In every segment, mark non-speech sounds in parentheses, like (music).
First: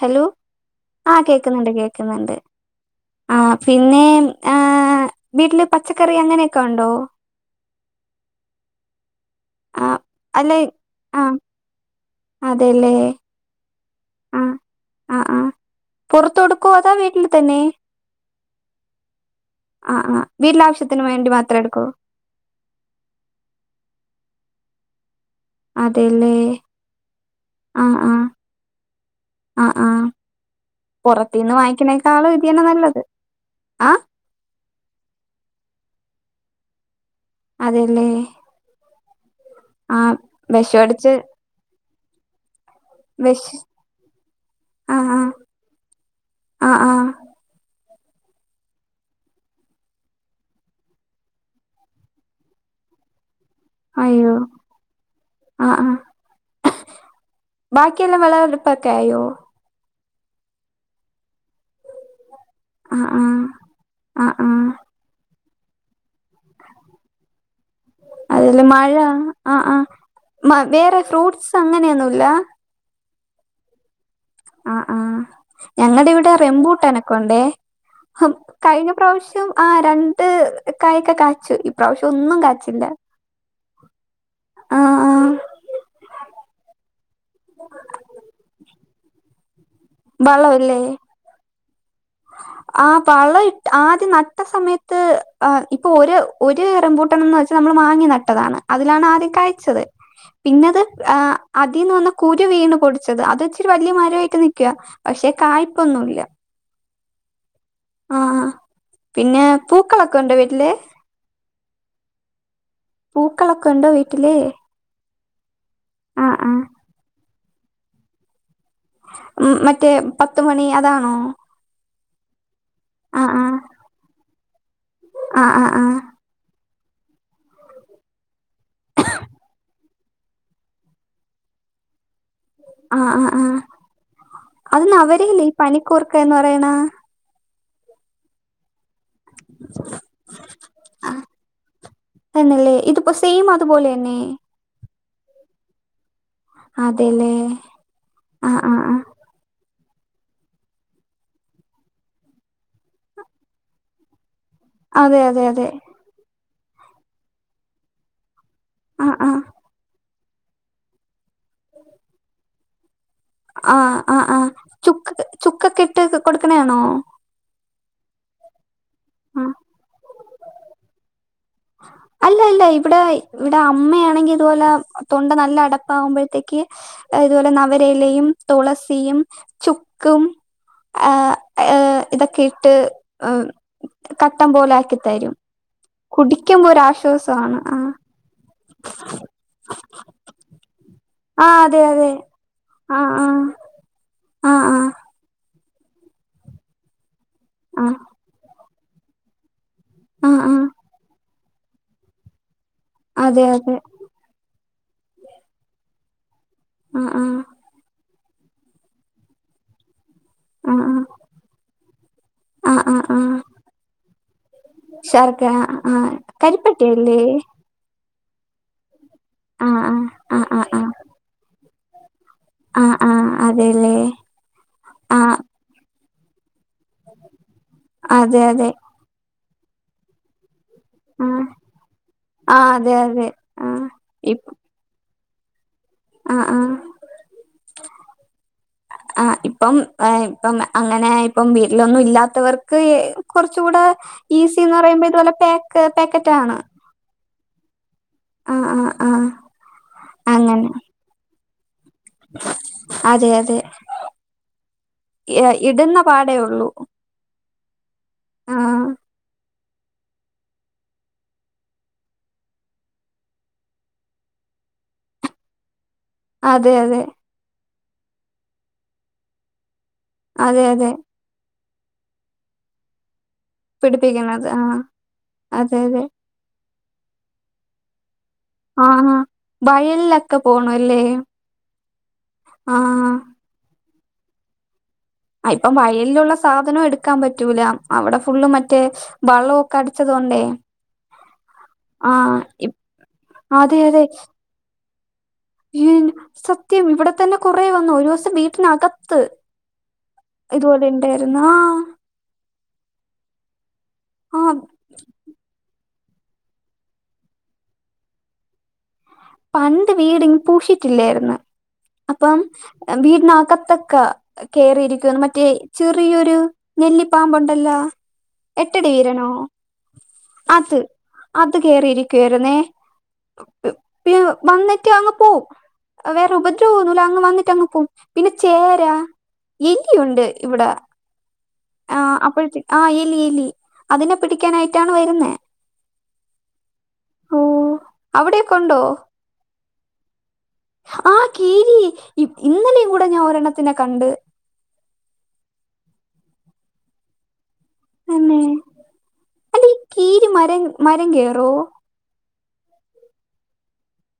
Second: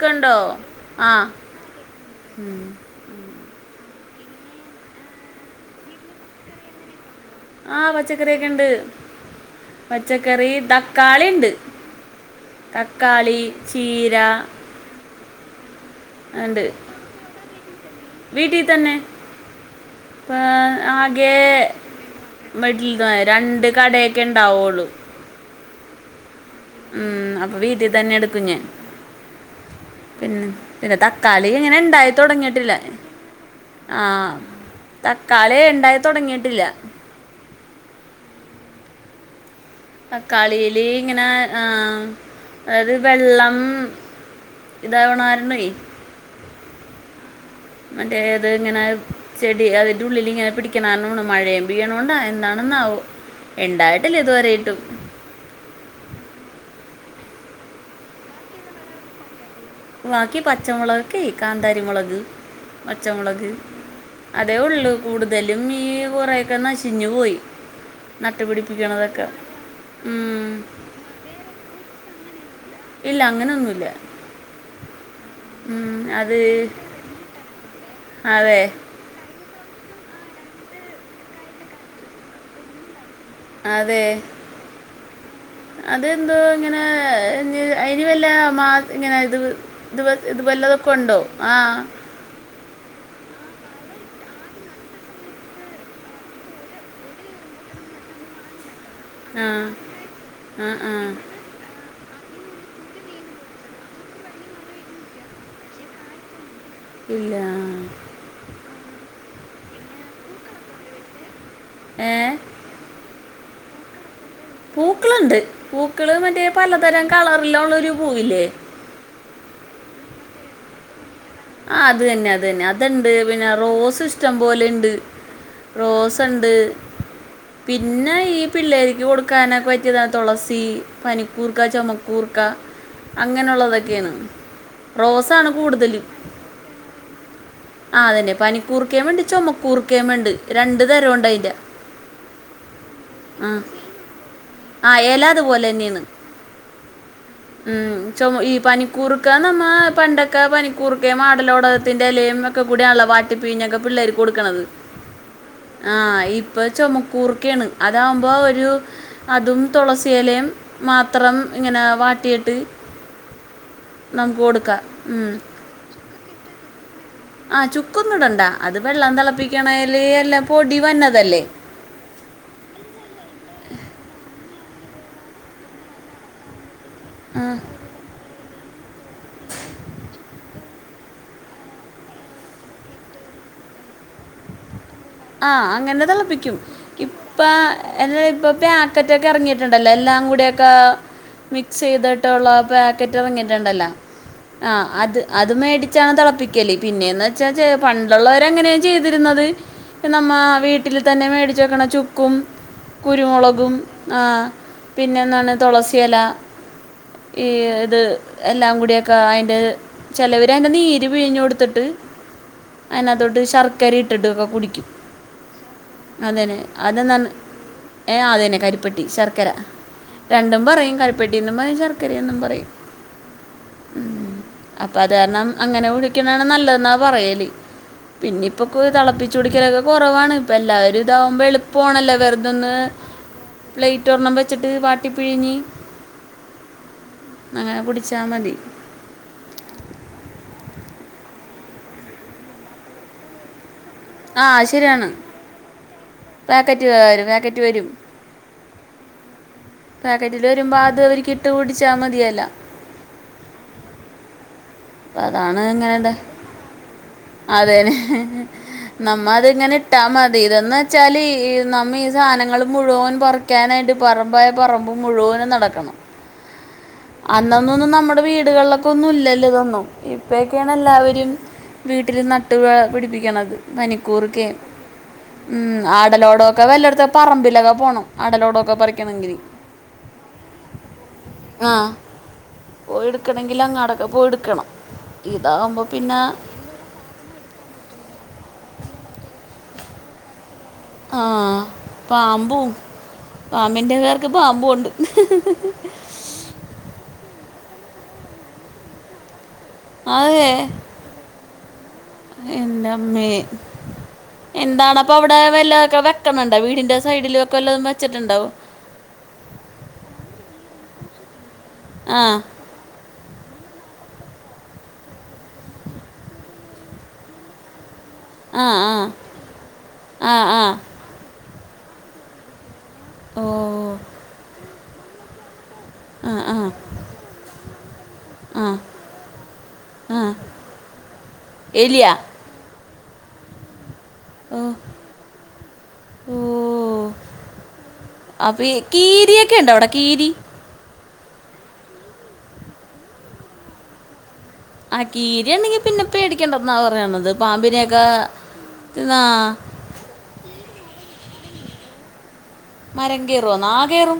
Hello ആ ആഹ് കേക്കുന്നുണ്ട് കേക്കുന്നുണ്ട് ആഹ് പിന്നെ ഏ വീട്ടില് പച്ചക്കറി അങ്ങനെയൊക്കെ ഉണ്ടോ ആഹ്പച്ചക്കറിക്കെണ്ട് ആ പച്ചക്കറി അല്ലെ ആ തക്കാളി ണ്ട് അതെല്ലേ തക്കാളി ചീ ര ആഹ് ആഹ് പുറത്ത് കൊടുക്കുവോ അതോവീട്ടിൽ തന്നെ വീട്ടി തന്നെ ആ ആ പ്പൊ വീട്ടിലെ ആവശ്യത്തിന് വേണ്ടി ആകെ മാത്രം എടുക്കോ മെഡില്ന്ന രണ്ട് കടയൊക്കെ ഉണ്ടാവുള്ളു അതെ ല്ലേ ഉം അപ്പ വീട്ടി തന്നെ എടുക്കും ഞാൻ ആ ആ പിന്നെ പിന്നെ തക്കാളി പുറത്തീന്ന് ഇങ്ങനെ വാങ്ങിക്കണേക്കാളും ഇത് തന്നെ ഇണ്ടായിത്തൊടങ്ങിട്ടില്ല നല്ലത് ആ ആഹ് തക്കാളി ഇണ്ടായി തൊടങ്ങിയിട്ടില്ല അതെല്ലേ ആഹ് വെഷ അടിച്ച് ആഹ് അതായത് വെള്ളം വിഷ് ഇതാവണ കാരണേ ആഹ് ആഹ് മറ്റേ ഇത് ഇങ്ങനെ ചെടി അതിന്റെ ഉള്ളിൽ ഇങ്ങനെ പിടിക്ക്ണാണോ ണം മഴേയും പെയ്യണോണ്ടാ എന്താണെന്നാവോ ഇണ്ടായിട്ടില്ലഇത് വരെ ട്ടും ആഹ് ആ ബാക്കിയെല്ലാം വിള എളുപ്പൊക്കെ ആയോ ബാക്കി പച്ചമുളക്ക് കാന്താരി മുളക് ആ ആ പച്ചമുളക് ആ അതേ ആ ഒള്ളു കൂടുതലും ഈ കുറയൊക്കെ നശിഞ്ഞു പോയി അതല്ലെ മഴ നട്ടുപിടിപ്പിക്കണതൊക്കെ ആ ആ ഉം. വേറെ ഫ്രൂട്ട്സ് അങ്ങനെയൊന്നുല്ല ഇല്ല അങ്ങനെയൊന്നുല്ല ആഹ് ആഹ് ഞങ്ങടെ ഇവിടെ റംമ്പൂട്ടനൊക്കെണ്ടേ അതെ കഴിഞ്ഞ പ്രാവിശ്യം ആ രണ്ട് കായൊക്കെ കാച്ചു ഇപ്രാവിശ്യം ഒന്നും കാച്ചില്ല അതെ ആഹ് ആഹ് അതെന്തോ ഇങ്ങനെ അയ്ന് വല്ല മാ ഇങ്ങനെ ഇത് ഇത് ഇത് വല്ലതൊക്കെ ഉണ്ടോ ആഹ് ആ വളം ഇട്ട് ആദ്യം നട്ട സമയത്ത് ആ ഇപ്പൊ ഒരു ഒരു റംമ്പൂട്ടനന്ന് വ നമ്മൾ വാങ്ങി നട്ടതാണ് അതിലാണ് ആദ്യം ആ കഴിച്ചത് പിന്നെത് ആ അതി ന്ന് ഒന്ന് കുരു വീണ് പൊടിച്ചത് അത്ഇച്ചിരി വല്യയ മരായിട്ട് നിക്കാ പക്ഷെ കായ്പൊന്നുല്ല ഇല്ല ആഹ് പിന്നെ പൂക്കളൊക്കെ ണ്ടോ വീട്ടില് ഏ പൂക്കളൊക്കെ ണ്ടോ വീട്ടിലേ പൂക്കള് ണ്ട് പൂക്കള് മറ്റേ പലതരം കളറില് ള്ളൊരു പൂവില്ലേ ഉം മറ്റേ പത്തുമണി അതാണോ ആഹ് അത് തന്നെ അത് തന്നെ അത്ണ്ട് ആഹ് പിന്നെ ആഹ് റോസ് ഇഷ്ടം പോലെണ്ട് ആഹ് ആഹ് റോസ് ത്തണ്ട് പിന്നെ ഈ പിള്ളേരിക്ക് കൊടുക്കാനൊക്കെ പറ്റിയതാ തുളസി പനിക്കൂർക്ക ചുമക്കൂർ ക്ക ആഹ് ആഹ് ആഹ് ആഹ് അങ്ങനെയുള്ളതൊക്കെയാണ് റോസാണ് കൂടുതലും ക്ക എന്ന് പറയണ ആഹ് അതന്നെ പനികൂർക്കേണ്ട്‌ ചൊമക്കൂർക്കേണ്ട് രണ്ടു തരംണ്ട് അയിന്റെ ലേ ഇതിപ്പോ സെയിം അതുപോലെ തന്നെ ആഹ് അത് പോലെ തന്നെയാണ് അതെല്ലേ ഉംഈ ആഹ് ആഹ് ആഹ് പനിക്കൂറ് ഒക്കെ നമ്മ പണ്ടൊക്കെ പനിക്കൂർക്കയും ആടലോടകത്തിന്റെ ഇലയും ഒക്കെ കൂടായാണെല്ലോ വാട്ടിപ്പിഴിഞ്ഞൊക്കെ പിള്ളേര്ക്ക് കൊടുക്കുന്നത് അതെ അതെ അതെ ആഹ് ഇപ്പൊ ചുമക്കൂർക്കെയാണ് അതാവുമ്പോ ഒരു ആഹ് ആഹ് അതും തുളസിയിലയും മാത്രം ഇങ്ങനെ വാട്ടിയിട്ട് ആഹ് ആഹ് നമുക്ക് ആഹ് കൊടുക്കാം ചുക്ക് ഉം. ചുക്കൊക്കെ ഇട്ട് കൊടുക്കണെയാണോ ആഹ് ചുക്കൊന്നും ഇടണ്ടാ അത് വെള്ളം ആഹ് തിളപ്പിക്കണേല് എല്ലാം പൊടി വന്നതല്ലേ. അല്ല അല്ല ഇവിടെ ഇവിടെ അമ്മയാണെങ്കി ഇതുപോലെ. തൊണ്ട നല്ല അടപ്പാവുമ്പോഴത്തേക്ക് ആ ഇതുപോലെ നവരെ യും തുളസിയും ചുക്കും. ആഹ് ഏഹ് ഇതൊക്കെ ഇട്ട് കട്ടം പോലെ ആക്കിത്തരും. ആഹ് അങ്ങനെ തിളപ്പിക്കും ഇപ്പൊ ആഹ് അല്ലടാ ഇപ്പൊ പാക്കറ്റൊക്കെ ഇറങ്ങി ട്ടുണ്ടല്ലോ എല്ലാം കൂടിയൊക്കെ ആഹ് അതെ മിക്സ് അതെ ചെയ്തിട്ടുള്ള ആഹ് പാക്കറ്റ് ആഹ് ഇറങ്ങിട്ടുണ്ടല്ലോ ആഹ് അത്. അത് മേടിച്ചാണ് തിളപ്പിക്കല് പിന്നെയന്ന് വെച്ചാൽ ആഹ് ആഹ് പണ്ടുള്ളവര് അങ്ങനെയാണ് ചെയ്തിരുന്നത്. ഇപ്പം നമ്മ ആഹ് ആഹ് വീട്ടില് തന്നെ മേടിച്ചു വെക്കണ ചുക്കും അതെ കുരുമുളകും. അതെ ആഹ് പിന്നെ എന്നാണ് തുളസി ഇല ആഹ് ആഹ് ഈ ഇത്. എല്ലാം കൂടിയൊക്കെ അയിന്റെ ചിലവര് അതിന്റെ ആഹ് ആഹ് നീര് പിഴിഞ്ഞു കൊടുത്തിട്ട്. ആഹ് ആഹ് അതിനകത്തോട്ട് ശർക്കര ഇട്ടിട്ടൊക്കെ കുടിക്കും. ശർക്ക ആഹ് കരിപ്പെട്ടിയല്ലേ ഏഹ് അത് തന്നെ കരിപ്പട്ടി ശർക്കര ആഹ് ആഹ് രണ്ടും ആഹ് ആഹ് പറയും കരിപ്പട്ടിയെന്നും പറയും ശർക്കരയെന്നും പറയും. ആഹ് ആഹ് ആഹ് അതെല്ലേ ഉം അപ്പൊ അത് ആഹ് കാരണം അങ്ങനെ കുടിക്കുന്നാണ് നല്ലതെന്നാ പറയല് അതെ പിന്നെ ഇപ്പൊ അതെ തിളപ്പിച്ച് കുടിക്കലൊക്കെ കുറവാണ് ഇപ്പൊ എല്ലാവരും. ആഹ് ഇതാകുമ്പോൾ എളുപ്പം ആണല്ലോ ആ വെറുതൊന്ന് അതെ അതെ ആ പ്ലേറ്റ് ഒരെണ്ണം ഇപ് വെച്ചിട്ട് വാ ട്ടിപ്പിഴിഞ്ഞ് ആ ആ അങ്ങനെ കുടിച്ചാൽ മതി. ആഹ് ഇപ്പം ഇപ്പം അങ്ങനെ ഇപ്പം വീട്ടിലൊന്നും ഇല്ലാത്തവർക്ക് കുറച്ച് കൂടെ. ആ ഈസി എന്ന് പറയുമ്പോ ഇതുപോലെ പാക്ക് പാക്കറ്റാണ്. ഒരു പാക്കറ്റ് വരും. ആഹ് ആഹ് ആഹ് പാക്കറ്റിൽ വരുമ്പോൾ അത് അവരക്ക് ഇട്ട് കുടിച്ചാൽ മതിയല്ലോ. അതെ അതെ ഇടുന്ന പാടേ ഉള്ളൂ. അതേലെ ആ നമ്മൾ അത്ങ്ങനെ. ഇട്ടാൽ മതി ഇതന്ന് വെച്ചാൽ നമ്മ ഈ സാധനങ്ങൾ മുഴുവൻ പറിക്കാനായിട്ട്. പറമ്പായ പറമ്പ് മുഴുവനും നടക്കണം. അതെ അതെ അന്നൊന്നൊന്നും നമ്മുടെ വീടുകളിലൊക്കെ ഒന്നും ഇല്ലല്ലോ ഇതൊന്നും അതെ ഇപ്പൊക്കെയാണ് അതെ എല്ലാവരും വീട്ടില് നട്ടുക പിടിപ്പിക്കണത് പിടിപ്പിക്കുന്നത് പനിക്കൂർക്കേം ആ ഉം അതെ അതെ ആടലോട ക്കെ വല്ലോടത്ത് പറമ്പിലൊക്കെ പോണം ആടലോടൊക്കെ ആ ആ പറിക്കണേങ്കില്. വയലിലൊക്കെ പോണം അല്ലേ. ആഹ് പോയി എടുക്കണമെങ്കിൽ അങ്ങോടൊക്കെ പോയടുക്കണം. ഇപ്പം വയലിലുള്ള സാ ധനവും എടുക്കാൻ പറ്റൂല അവിടെ ഫുള്ള് മറ്റേ വളമൊക്കെ അടിച്ചത് കൊണ്ടേ. ആഹ് ആ പാമ്പും അതെ പാമ്പിന്റെ അതെ പേർക്ക് പാമ്പും ഒണ്ട്. സത്യം ഇവിടെ തന്നെ കൊറേ വന്നു ഒരു ദിവസം വീട്ടിനകത്ത്. ഇതുപോല ഉണ്ടായിരുന്നു ആഹ് എന്റെ അമ്മേ ആ എന്താണ് അപ്പൊ അവിടെ വല്ലതൊക്കെ വെക്കണുണ്ടോ വീടിന്റെ സൈഡിലും ഒക്കെവല്ലതും വെച്ചിട്ടുണ്ടോ. പണ്ട് വീട് പൂഷിട്ടില്ലായിരുന്നു ആ അപ്പം വീടിനകത്തൊക്കെ കേയറിയിരിക്കുന്നു മറ്റേ ചെറിയൊരു നെല്ലിപ്പാമ്പുണ്ടല്ലോ. ആ എട്ടടി വീരനോ ആ ആ ആ അത്. അത് കേറിയിരിക്കുവായിരുന്നേ ഓ പിന്നെ വന്നിട്ട് അങ്ങ് പോവും. വേറെ ആ ആ ഉപദ്രവം ഒന്നുവില്ല അങ്ങ് വന്നിട്ട് അങ്ങ് പോകും പിന്നെ ആ ചേര ആ എലിയുണ്ട് ഇവിടെ. എലിയ ആഹ് അപ്പോഴത്തെ ആഹ് എലി എലി അതിനെ ഓ പിടിക്കാനായിട്ടാണ് വരുന്നെ ഓഹ് അവിടെയൊക്കെ അപ്പൊ ഈ ഉണ്ടോ കീരി ഒക്കെ ഉണ്ടോ അവിടെ കീരി ആഹ് കീരി ഇന്നലെയും കൂടെ ഞാൻ ഒരെണ്ണത്തിനെ കണ്ട്. ആഹ് കീരിയൊണ്ടെങ്കിൽ പിന്നെപ്പേടിക്കണ്ടന്നാ പറയണത് പാമ്പിനെയൊക്കെ തന്നെ ഇതാ അല്ല ഈ കീരി മരം മരം കേറുവോ മരം കെറുവോന്നോ ആഹ് കേറും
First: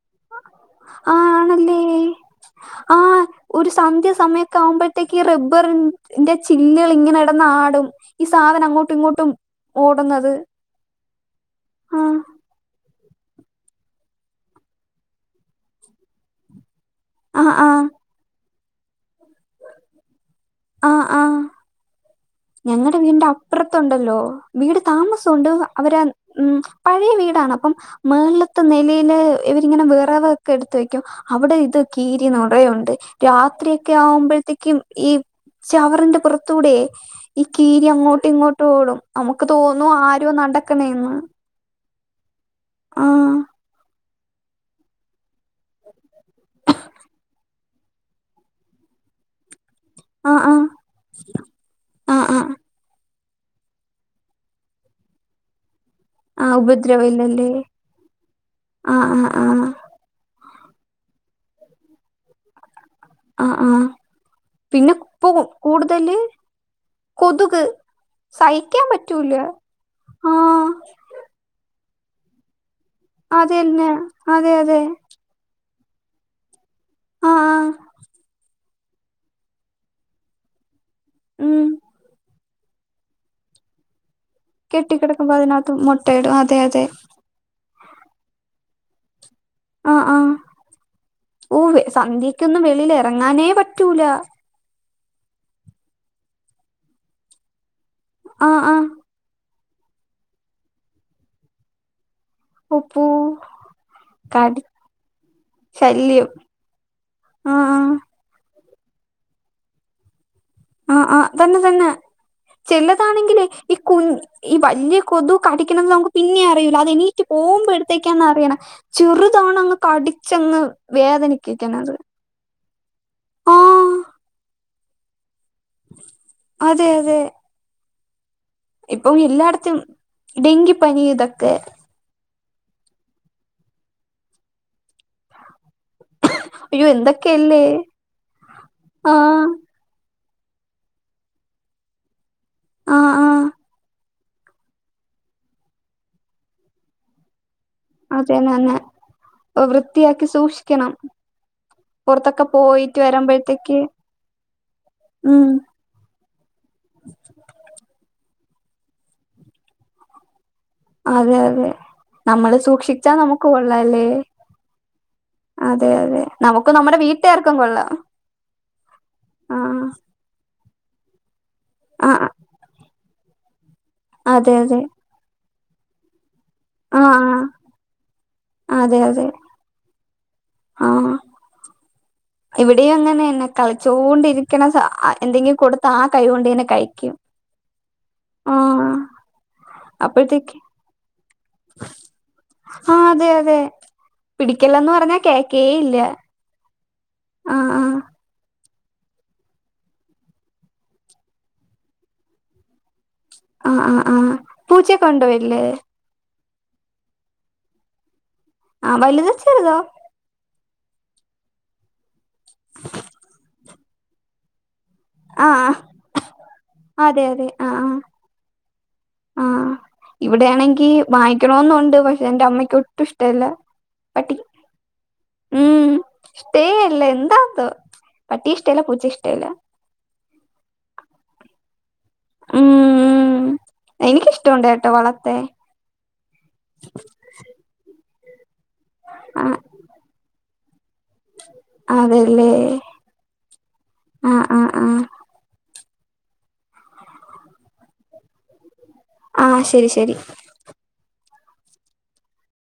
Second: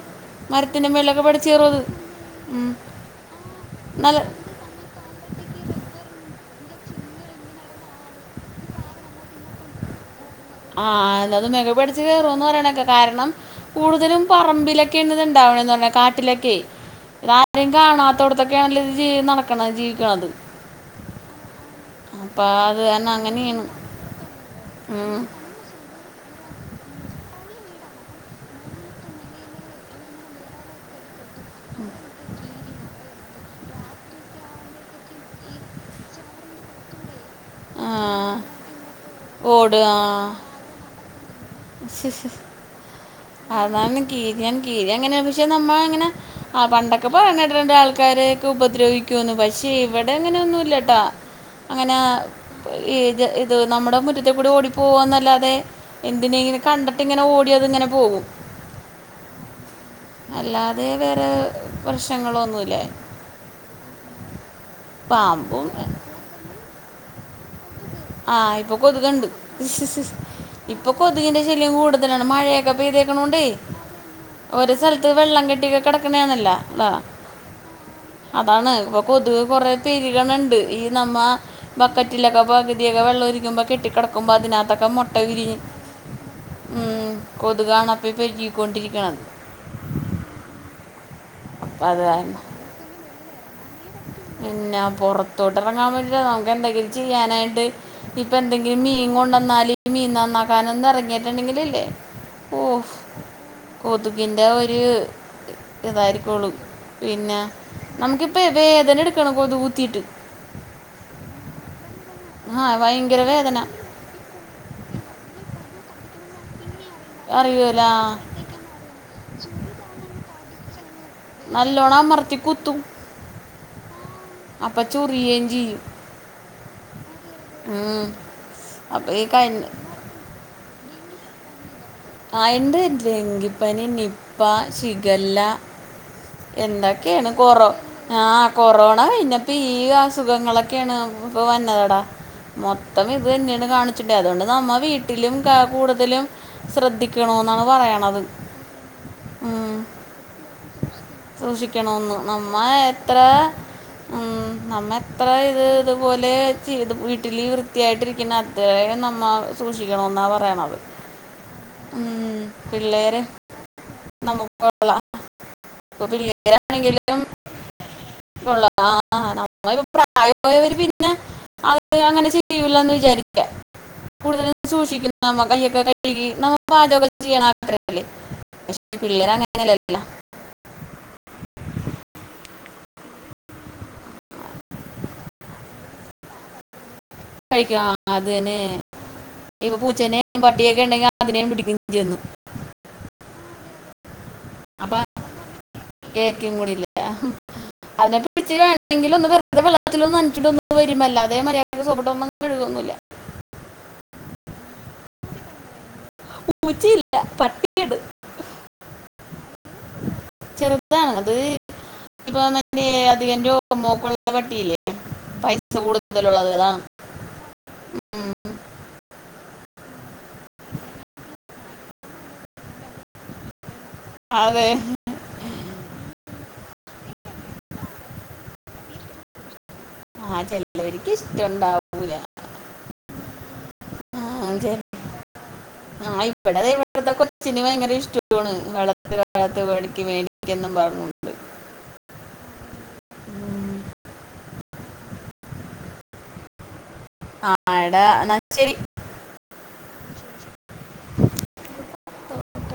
ആഹ് ആണല്ലേ ഉം. ആഹ് ഒരു സന്ധ്യ നല്ല സമയ ക്കെ ആവുമ്പോഴത്തേക്ക് ഈ റബ്ബറ് ന്റെ ചില്ലകൾ ഇങ്ങനെകിടന്ന് ആടും ഈ സാധനം അങ്ങോട്ടും ഇങ്ങോട്ടും ഓടുന്നത് (unintelligible) ആ കയറൂന്ന് പറയ്ണേക്കെ കാരണം കൂടുതലും പറമ്പിലൊക്കെയാണ് ഇത്ണ്ടാവണേന്ന് പറയുന്നെ കാട്ടിലൊക്കെയേ ആ (unintelligible) ആ കാണാത്തോടത്തൊക്കെയാണല്ലോ ഇ നടക്കണ ജീവിക്കണത് ആഹ് ആഹ് അപ്പം അത് ഞങ്ങടെ തന്നെ വീടിന്റെ അങ്ങനെയാണ് അപ്പുറത്തൊണ്ടല്ലോ വീട് ഉം. താമസൊണ്ട് അവര് ഉം പഴയ വീടാണ് അപ്പം മേളിലത്തെ നിലയില് ഇവരിങ്ങനെ വിറവൊക്കെ എടുത്തുവെക്കും അവിടെ ഇത് കീരിനെറെയുണ്ട്. രാത്രിയൊക്കെ ആവുമ്പോഴത്തേക്കും ഈ ചവറിന്റെ പുറത്തൂടെയേ ഈ കീരി അങ്ങോട്ടും ആ ഇങ്ങോട്ടും ഓടും നമുക്ക് തോന്നും ആരോ നടക്കണേയാന്ന് സ് സ് ആഹ് അതാണ് കീരിയ കീരിയാങ്ങനെയാണ് പക്ഷെ നമ്മള് അങ്ങനെ ആഹ് പണ്ടൊക്കെ പറയണ് കേട്ടിട്ടുണ്ട് ആൾക്കാരെയൊക്കെ ഉപദ്രവിക്കൂന്ന് പക്ഷേ ഇവിടെ അങ്ങനെ ആഹ് ആഹ് ഒന്നുംല്ലാട്ടോ അങ്ങനെ ആഹ് ആഹ് (unintelligible) ഇത് നമ്മുടെ മുറ്റത്കൂടി ഓടിപ്പോവന്നല്ലാതെ ആഹ് എന്തിനേയെങ്കിലും കണ്ടിട്ട് ഇങ്ങനെ ഉപദ്രവല്ലല്ലേ ഓടിയത്ങ്ങനെ പോകും ആഹ് ആഹ് ആഹ് അല്ലാതെ വേറെ പ്രശ്നങ്ങളൊന്നുംല്ല ആഹ് ആഹ് പിന്നെപ്പൊ പാമ്പും കൂടുതല് കൊതുക് ആഹ് ഇപ്പൊ സഹിക്കാൻ കൊതുകുണ്ട് പറ്റൂല ആഹ് ഇപ്പൊ കൊതുകിന്റെ ശല്യം കൂടുതലാണ് മഴയൊക്കെ പെയ്ത ക്കണോണ്ടേ അതന്നെ അതെ ഓരോ അതെ സ്ഥലത്ത് വെള്ളം കെട്ടി ഒക്കെ കെടക്ണേയാണല്ലോ ആ ആ (unintelligible) അതാണ് ഇപ്പൊ കൊതുവ് കൊറെ പെരുകണുണ്ട് ഈ നമ്മ ഉം ബക്കറ്റിലൊക്കൊ പകു തിയൊക്കെ വെള്ളം ഇരിക്കുമ്പോ കെട്ടികെടക്കുമ്പോ അതിനകത്തൊക്കെ മൊട്ട കെട്ടിക്കിടക്കുമ്പോ വിരിഞ് അതിനകത്ത് മുട്ടയിടും അതെ അതെ ഉം കൊതുകാണപ്പൊ ഈ പെരികിക്കൊണ്ടിരിക്കണത് ആഹ് ആഹ് ഓഹ് അപ്പം അത് കാരണം സന്ധ്യക്കൊന്നും വെളിയിൽ ഇറങ്ങാനേ പറ്റൂല പിന്നെ പുറത്തോട്ട് ഇറങ്ങാൻ പറ്റില നമുക്ക് എന്തെങ്കിലും ചെയ്യാനായിട്ട് ഇപ്പൊ ആ ആ എന്തെങ്കിലും മീൻ കൊണ്ടന്നാല് മീൻ നന്നാക്കാനൊന്ന് ഇറങ്ങിട്ടുണ്ടെങ്കിലില്ലേ ഓഹ് ഉപ്പൂ കൊതുകിന്റെ കടി ഒര് ശല്യം ഇതായിരിക്കുള്ളൂ പിന്നെ ആ ആ നമുക്കിപ്പൊ വേദന എടുക്കണ് കൊതു കുത്തീട്ട് ആഹ് ആഹ് തന്നെ തന്നെ ആ ഭയങ്കര ചിലതാണെങ്കില് വേദന ഈ കുഞ് ഈ വല്യ കൊതു കടിക്കണെത് നമുക്ക് പിന്നെ അറിയൂല്ല അതെനി റ്റ് അറിയൂല പോകുമ്പോഴത്തേക്കാണ് അറിയണത് ചെറുതാണങ്ങ് കടിച്ചങ്ങ് വേദനിപ്പിക്കണത് മൊറത്തികുത്തും ആ അപ്പം ചൊറിയേയും ചെയ്യും അതെ അതെ ഉം ഇപ്പൊ അപ്പം ഈ കന് എല്ലാടത്തും ഡെങ്കി പനി ഇതൊക്കെ അയെന്ത് ഡെങ്കിപ്പനി നിപ്പ ഷിഗല്ല അയ്യോ എന്തൊക്കെയാണ് എന്തൊക്കെയല്ലേ കൊറോ ആഹ് കൊറോണ ആഹ് കഴിഞ്ഞപ്പീ ഈ അസുഖങ്ങളൊക്കെയാണ് ഇപ്പൊ വന്നതാടാ മൊത്തം ആഹ് ഇത് ആഹ് തന്നെയാണ് കാണി (unintelligible) അതോണ്ട് നമ്മ വീട്ടിലും കൂടുതലും ശ്രദ്ധിക്കണോന്നാണ് പറയ അതന്നെ വൃത്തിയാക്കി സൂക്ഷിക്കണം സൂക്ഷിക്കണോന്ന് പുറത്തൊക്കെ നമ്മ പോയിട്ട് എത്ര വരുമ്പോഴത്തേക്ക് ഉം നമ്മെത്ര ഉം ഇത് അതുപോലെ ചെയ്ത് വീട്ടിൽ വൃത്തിയായിട്ടിരിക്കണെ അത്രയും നമ്മൾ സൂക്ഷിക്കണോന്നാ പറയണത് അതെ അതെ മ് നമ്മള് സൂക്ഷിച്ചാ പിള്ളേര് നമുക്ക് കൊള്ളാല്ലേ നമുക്ക് അതെ ഇപ്പൊ അതെ നമുക്ക് നമ്മുടെ പിള്ളേരാണെങ്കിലും വീട്ടുകാർക്കും കൊള്ളാം ഉ (unintelligible) ള്ള ആഹ് നമ്മ പ്രായവായവര് പിന്നെ അത് അങ്ങനെ ആഹ് ചെയ്യൂലാന്ന് വിചാരി ക്കാം കൂടുതല് അതെ അതെ സൂക്ഷിക്കുന്ന കയ്യൊക്കെ ക നമ്മള് ആഹ് പാചകവൊക്കെ ആഹ് ചെയ്യണ ആൾക്കാരല്ലേ പക്ഷേ അതെ അതെ പിള്ളേര് അങ്ങനെയല്ലല്ലോ ആഹ് ഇവിടെയും അങ്ങനെന്നെ കളിച്ചോണ്ടിരിക്കണ എന്തെങ്കിലും കൊടുത്ത ആഹ് കൈ കൊണ്ടന്നെ കഴിക്കും കഴിക്കു അതന്നെ ആഹ് ഇപ്പൊ പൂച്ചേനെ അപ്പോഴത്തേക്ക് പട്ടിയൊക്കെ ഉണ്ടെങ്കി അതിനേ പിടിക്കുകയും ചെന്ന് ആഹ് അതെ അതെ പിടിക്കല്ലന്ന് പറഞ്ഞാ കേക്കേ ഇല്ല ക്കും കൂടിയില്ല ആഹ് ആഹ് എന്നിട്ട് പിടിച്ച് വണെങ്കിൽ ഒന്ന് വെറുതെ വെള്ളത്തിലൊന്ന് നനച്ചിട്ട് വരും അല്ലാതെ മര്യാദക്ക് സോപ്പിട്ടൊന്നും കഴുകുവൊന്നുമില്ല ആഹ് ആഹ് ആഹ് പൂച്ചയൊക്കെയുണ്ടോ വീട്ടില് പൂച്ചിയില്ല പട്ടിയൊണ്ട് ആഹ് വലുതോ ചെറുതോ ചെറുതാണ് അത് ഇപ്പൊ മറ്റേ അധികം രോമോക്കൊള്ള പട്ടിയില്ലേ ആഹ് പൈസ കൂടുതലുള്ളത് അതാണ് അതെ അതെ ആഹ് ഉം. ആഹ് ഇവിടെയാണെങ്കി വാങ്ങിക്കണോന്നുണ്ട് പക്ഷെ എന്റെ അമ്മക്ക് ഒട്ടും ഇഷ്ടല്ല പട്ട് അതെ മ് ഇഷ്ടേവല്ല എന്താന്തോ പട്ടിയെ ഇഷ്ടല്ല പൂച്ചയെ ഇഷ്ടല്ല ആഹ് ചെലോരിക്ക് ഇഷ്ടണ്ടാവു മ് ആ, എനിക്കിഷ്ടോണ്ട് ചെ- ട്ടോ വളർത്താൻ എനിച്ച് ഭയങ്കരിഷ്ടവാണ് വളത്ത് ആഹ് വളത്ത് വേടിക്ക് മേടിക്കന്നും പറഞ്ഞോണ്ട് അതെല്ലേ ഉം. ആഹ് ആഹ് ആഹ് ആഹ് എടാ എന്നാ ശെരി ആഹ് ശെരി ശെരി